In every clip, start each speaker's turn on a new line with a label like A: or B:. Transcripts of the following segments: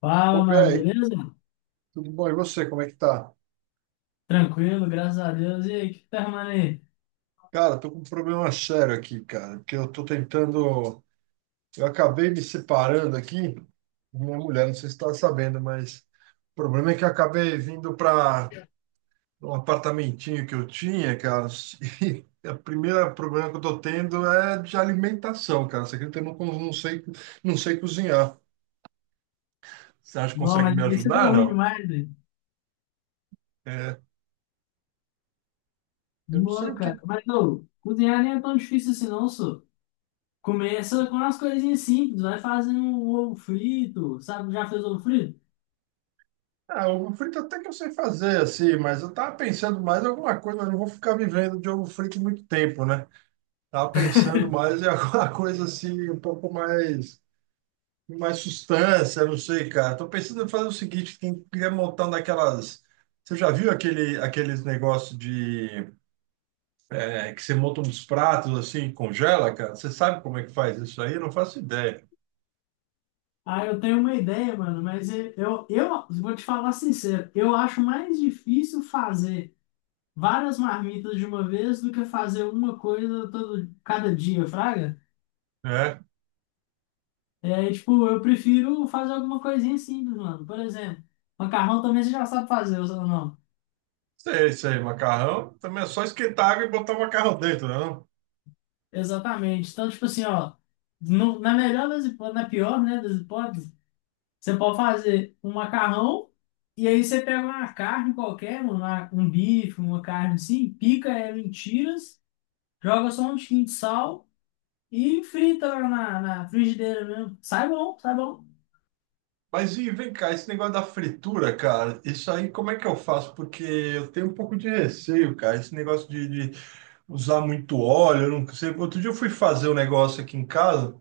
A: Fala,
B: Ô,
A: mano,
B: Pé,
A: beleza?
B: tudo bom? E você, como é que tá?
A: Tranquilo, graças a Deus. E aí, o que tá arrumando aí?
B: Cara, tô com um problema sério aqui, cara, porque eu tô tentando. Eu acabei me separando aqui, minha mulher, não sei se tá sabendo, mas o problema é que eu acabei vindo para um apartamentinho que eu tinha, cara, e o primeiro problema que eu tô tendo é de alimentação, cara. Você acredita que eu não, não sei cozinhar? Você acha que
A: Não,
B: consegue
A: mas
B: me
A: isso deu
B: ajudar?
A: ruim
B: Não.
A: demais, velho.
B: É, eu não sei
A: Não,
B: o que
A: cara. Mas, ô, cozinhar nem é tão difícil assim, não, só. Começa com umas coisinhas simples, vai fazendo um ovo frito, sabe? Já fez ovo frito?
B: Ah, ovo frito até que eu sei fazer, assim, mas eu tava pensando mais em alguma coisa, mas não vou ficar vivendo de ovo frito muito tempo, né? Tava pensando mais em alguma coisa assim, um pouco mais, mais sustância, não sei, cara. Tô pensando em fazer o seguinte, tem queria montar um daquelas. Você já viu aquele, aqueles negócios de que você monta uns pratos assim, e congela, cara? Você sabe como é que faz isso aí? Eu não faço ideia,
A: Ah, eu tenho uma ideia, mano, mas eu vou te falar sincero, eu acho mais difícil fazer várias marmitas de uma vez do que fazer uma coisa todo, cada dia, fraga?
B: né?
A: É, tipo, eu prefiro fazer alguma coisinha simples, mano. Por exemplo, macarrão também você já sabe fazer, ou não?
B: Sei, sei, macarrão também é só esquentar água e botar o macarrão dentro, né? Não?
A: Exatamente. Então, tipo assim, ó, na melhor das hipóteses, na pior, né, das hipóteses, você pode fazer um macarrão e aí você pega uma carne qualquer, uma, um bife, uma carne assim, pica ela em tiras, joga só um tiquinho de sal e frita lá na, na frigideira mesmo. Sai bom, sai bom.
B: Mas e vem cá, esse negócio da fritura, cara, isso aí como é que eu faço? Porque eu tenho um pouco de receio, cara, esse negócio de usar muito óleo, eu não sei. Outro dia eu fui fazer um negócio aqui em casa,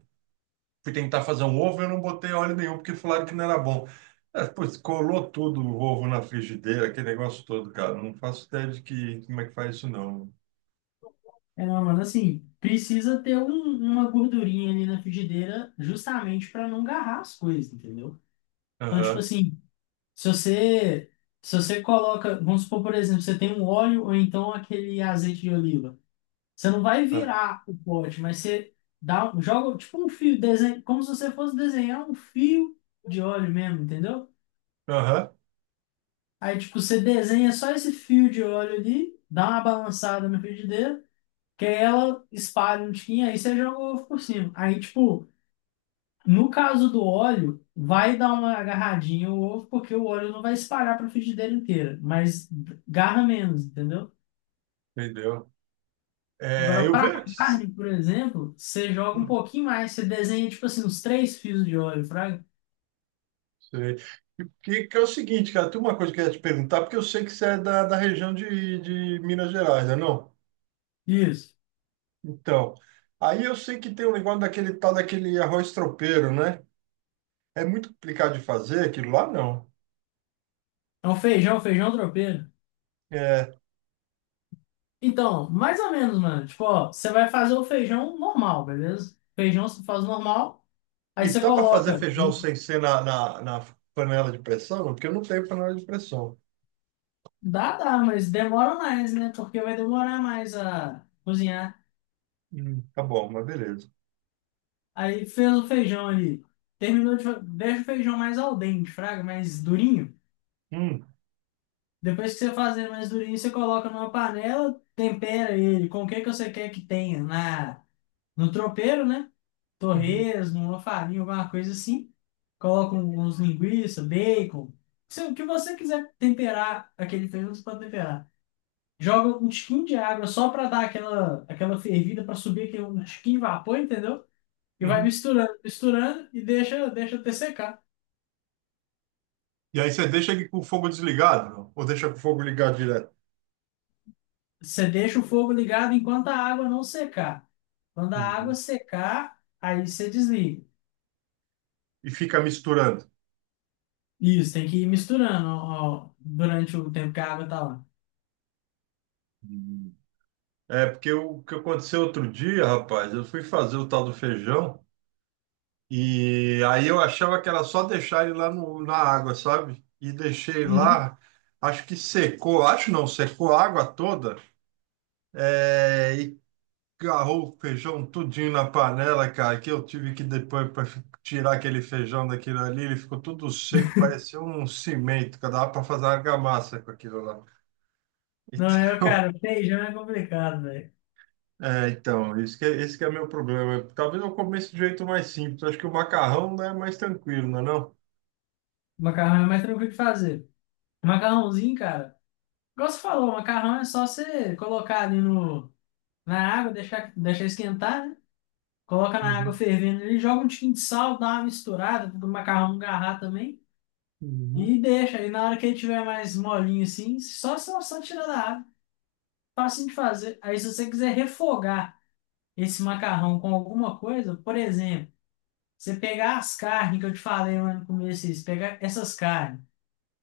B: fui tentar fazer um ovo, eu não botei óleo nenhum, porque falaram que não era bom. É, pois, colou tudo o ovo na frigideira, aquele negócio todo, cara. Não faço ideia de que, como é que faz isso, não.
A: É, não, mano, assim, precisa ter uma gordurinha ali na frigideira justamente para não agarrar as coisas, entendeu? Então, tipo
B: Aham,
A: assim, se você se você coloca, vamos supor, por exemplo, você tem um óleo ou então aquele azeite de oliva, você não vai
B: ah,
A: virar o pote, mas você dá, joga tipo um fio, desenha, como se você fosse desenhar um fio de óleo mesmo, entendeu?
B: aham,
A: Aí, tipo, você desenha só esse fio de óleo ali, dá uma balançada na frigideira, que ela espalha um tiquinho, aí você joga o ovo por cima. Aí, tipo, no caso do óleo, vai dar uma agarradinha o ovo, porque o óleo não vai espalhar para a frigideira inteira, mas garra menos, entendeu?
B: entendeu? É,
A: Agora,
B: eu
A: para
B: vejo.
A: carne, por exemplo, você joga um pouquinho mais, você desenha, tipo assim, uns três fios de óleo, fraga.
B: Sei. E que é o seguinte, cara, tem uma coisa que eu ia te perguntar, porque eu sei que você é da região de Minas Gerais, não é não?
A: Isso.
B: Então, aí eu sei que tem um negócio daquele tal daquele arroz tropeiro, né? É muito complicado de fazer, aquilo lá não.
A: É um feijão, feijão tropeiro.
B: É,
A: Então, mais ou menos, mano. Tipo, ó, você vai fazer o feijão normal, beleza? Feijão você faz normal, aí
B: e
A: você
B: dá para fazer
A: coloca.
B: feijão sem ser na panela de pressão? Porque eu não tenho panela de pressão.
A: Dá, dá, mas demora mais, né? Porque vai demorar mais a cozinhar.
B: Tá bom, mas beleza.
A: Aí fez o feijão ali. Deixa o feijão mais al dente, fraga, mais durinho.
B: Hum,
A: Depois que você fazer mais durinho, você coloca numa panela, tempera ele com o que que você quer que tenha na, no tropeiro, né?
B: uhum,
A: Torresmo, uma farinha, alguma coisa assim. Coloca uns linguiça, bacon. Se, o que você quiser temperar aquele feijão, você pode temperar. Joga um tiquinho de água só para dar aquela fervida para subir aquele um tiquinho de vapor, entendeu? E vai
B: uhum.
A: misturando, misturando e deixa, deixa até secar.
B: E aí você deixa ele com o fogo desligado, não? Ou deixa com o fogo ligado direto?
A: Você deixa o fogo ligado enquanto a água não secar. Quando a água
B: Uhum.
A: secar, aí você desliga.
B: E fica misturando?
A: Isso, tem que ir misturando ó, ó, durante o tempo que a água tá lá.
B: Hum. É, porque o que aconteceu outro dia, rapaz, eu fui fazer o tal do feijão e aí eu achava que era só deixar ele lá na água, sabe? E deixei
A: Uhum.
B: lá, acho que secou, acho não, secou a água toda, e agarrou o feijão tudinho na panela, cara, que eu tive que depois para tirar aquele feijão daquilo ali, ele ficou tudo seco, parecia um cimento, que dava para fazer argamassa com aquilo lá.
A: Não, eu,
B: Então,
A: cara, feijão é complicado, velho.
B: então, esse que é meu problema. Talvez eu comece de jeito mais simples. Acho que o macarrão, né, é mais tranquilo, não é não?
A: Macarrão é mais tranquilo de fazer. Macarrãozinho, cara. Igual você falou, macarrão é só você colocar ali no, na água, deixar, deixar esquentar, né? Coloca na água
B: Uhum,
A: fervendo ali, joga um tiquinho de sal, dá uma misturada, do macarrão no garra também.
B: uhum,
A: E deixa. Aí na hora que ele tiver mais molinho assim, só tira da água. Fácil de fazer. Aí se você quiser refogar esse macarrão com alguma coisa, por exemplo, você pegar as carnes que eu te falei lá no começo, isso, pegar essas carnes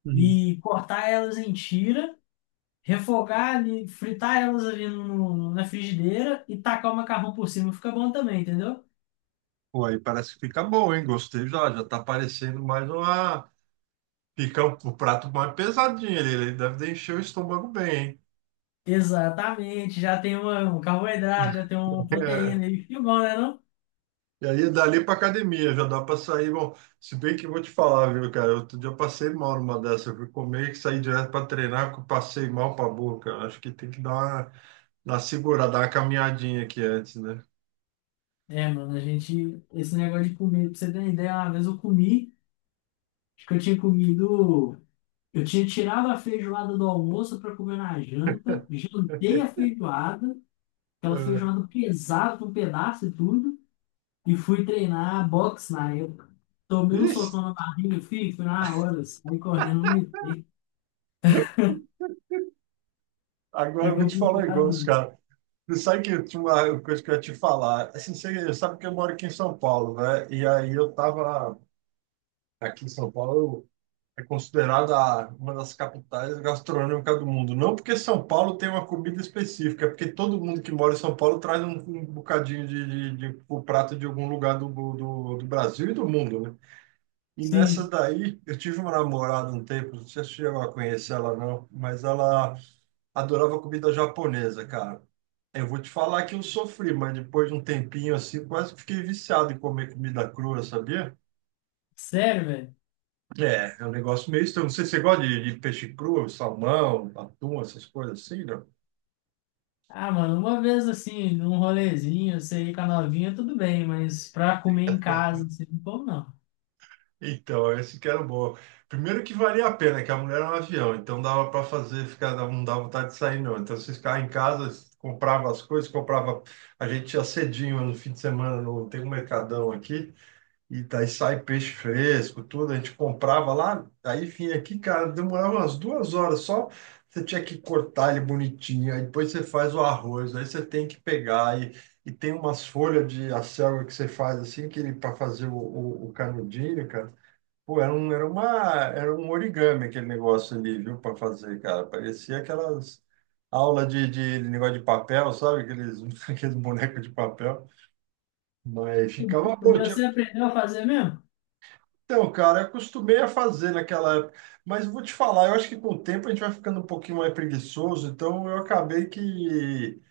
B: uhum.
A: e cortar elas em tira, refogar ali, fritar elas ali na frigideira e tacar o macarrão por cima, fica bom também, entendeu?
B: Pô, aí parece que fica bom, hein? Gostei já, já tá parecendo mais uma. Fica um prato mais pesadinho, ele deve encher o estômago bem, hein?
A: Exatamente, já tem uma, um carboidrato, já tem uma
B: É,
A: proteína e que bom, né, não?
B: e aí, é dali pra academia, já dá pra sair. Bom, se bem que eu vou te falar, viu, cara? Outro dia eu passei mal numa dessa. Eu fui comer e saí direto pra treinar, que eu passei mal pra boca. Acho que tem que dar uma segurada, dá uma caminhadinha aqui antes, né?
A: É, mano, a gente, esse negócio de comer, pra você ter uma ideia, uma vez eu comi, acho que eu tinha comido, eu tinha tirado a feijoada do almoço pra comer na janta, jantei a feijoada, aquela
B: Ah,
A: feijoada pesada com pedaço e tudo, e fui treinar boxe na época. Tomei um
B: ixi,
A: socão na barriga, filho, fui na hora, saí correndo, não me dei. É
B: agora eu vou te falar um
A: complicado,
B: negócio,
A: mano.
B: cara. Você sabe que eu tinha uma coisa que eu ia te falar. Assim, você sabe que eu moro aqui em São Paulo, né? E aí eu tava aqui em São Paulo, é considerada uma das capitais gastronômicas do mundo. Não porque São Paulo tem uma comida específica, é porque todo mundo que mora em São Paulo traz um bocadinho o prato de algum lugar do Brasil e do mundo, né? E nessa
A: Sim,
B: daí, eu tive uma namorada um tempo, não sei se você chegou a conhecer ela não, mas ela adorava comida japonesa, cara. Eu vou te falar que eu sofri, mas depois de um tempinho assim, quase que fiquei viciado em comer comida crua, sabia?
A: sério, velho.
B: É, é um negócio meio estranho. Não sei se você gosta de peixe cru, salmão, atum, essas coisas assim, né?
A: Ah, mano, uma vez assim, num rolezinho, você ir com a novinha, tudo bem, mas pra comer em casa, assim, pô, não.
B: Então, esse que era o bom. Primeiro que valia a pena, que a mulher era um avião, então dava para fazer, ficar, não dava vontade de sair, não. Então, você ficava em casa, comprava as coisas, comprava. A gente ia cedinho no fim de semana, no, tem um mercadão aqui, e daí sai peixe fresco, tudo. A gente comprava lá, aí vinha aqui, cara, demorava umas 2 horas só. Você tinha que cortar ele bonitinho, aí depois você faz o arroz, aí você tem que pegar, e tem umas folhas de acelga que você faz assim, que ele para fazer o canudinho, cara. Pô, era um origami aquele negócio ali, viu, para fazer, cara. Parecia aquelas aulas de negócio de papel, sabe? Aqueles, aqueles bonecos de papel. Mas ficava
A: Comer
B: bom. Tinha.
A: você aprendeu a fazer mesmo?
B: Então, cara, eu acostumei a fazer naquela época. Mas vou te falar, eu acho que com o tempo a gente vai ficando um pouquinho mais preguiçoso. Então, eu acabei que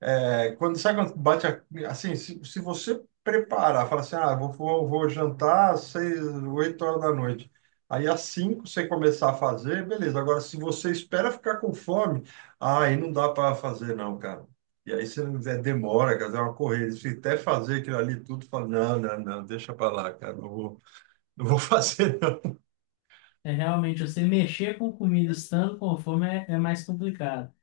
B: Quando, sabe quando bate assim, se você preparar, fala assim, ah, vou jantar às 6, 8 horas da noite. Aí às 5 você começar a fazer, beleza. Agora, se você espera ficar com fome, ah, aí não dá para fazer não, cara. E aí você demora, cara, é uma corrida. Se até fazer aquilo ali tudo, fala, não, não, não, deixa para lá, cara, não vou fazer não.
A: É realmente, você mexer com comida estando com fome é, é mais complicado.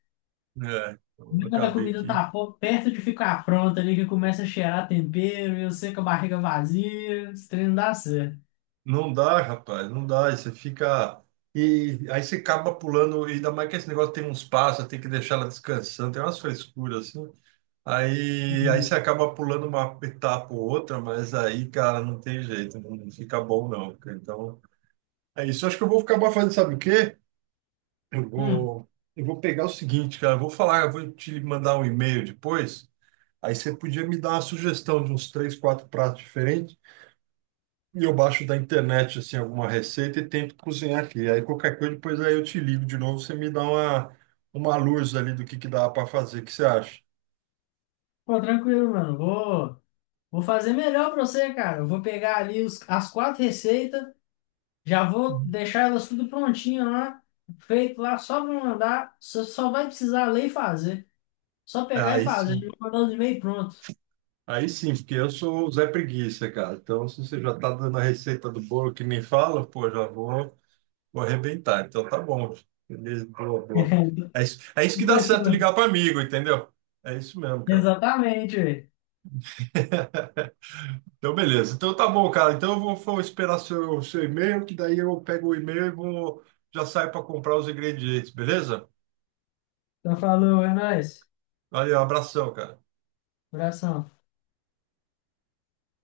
B: É, então, eu
A: E quando a
B: acabei
A: comida
B: que.
A: tá perto de ficar pronta ali, que começa a cheirar tempero, e você com a barriga vazia, esse trem não dá certo.
B: Não dá, rapaz, não dá. Aí você fica. E aí você acaba pulando, e ainda mais que esse negócio tem uns passos, tem que deixar ela descansando, tem umas frescuras assim. Aí, você
A: E,
B: acaba pulando uma etapa ou outra, mas aí, cara, não tem jeito, não fica bom não, cara. Então, é isso. Eu acho que eu vou acabar fazendo, sabe o quê? Eu
A: hum,
B: vou, eu vou pegar o seguinte, cara, eu vou falar, eu vou te mandar um e-mail depois. Aí você podia me dar uma sugestão de uns três, quatro pratos diferentes. E eu baixo da internet assim alguma receita e tento cozinhar aqui. Aí qualquer coisa depois aí eu te ligo de novo, você me dá uma luz ali do que dá para fazer, o que você acha?
A: Pô, tranquilo, mano, vou fazer melhor pra você, cara. Eu vou pegar ali as quatro receitas. Já vou
B: Uhum.
A: deixar elas tudo prontinho lá, feito lá, só para mandar. Você só vai precisar ler e fazer. Só pegar e
B: Aí
A: fazer, já
B: sim.
A: mandar os e-mail pronto.
B: Aí sim, porque eu sou o Zé Preguiça, cara. Então, se você já tá dando a receita do bolo que nem fala, pô, já vou arrebentar. Então, tá bom. Beleza, boa, boa. É isso que dá certo
A: Fechou.
B: ligar para amigo, entendeu? É isso mesmo, cara.
A: Exatamente, velho.
B: Então, beleza. Então, tá bom, cara. Então, eu vou esperar seu e-mail, que daí eu pego o e-mail e vou, já saio para comprar os ingredientes, beleza?
A: Então falou, é nóis.
B: Valeu, abração, cara.
A: Abração.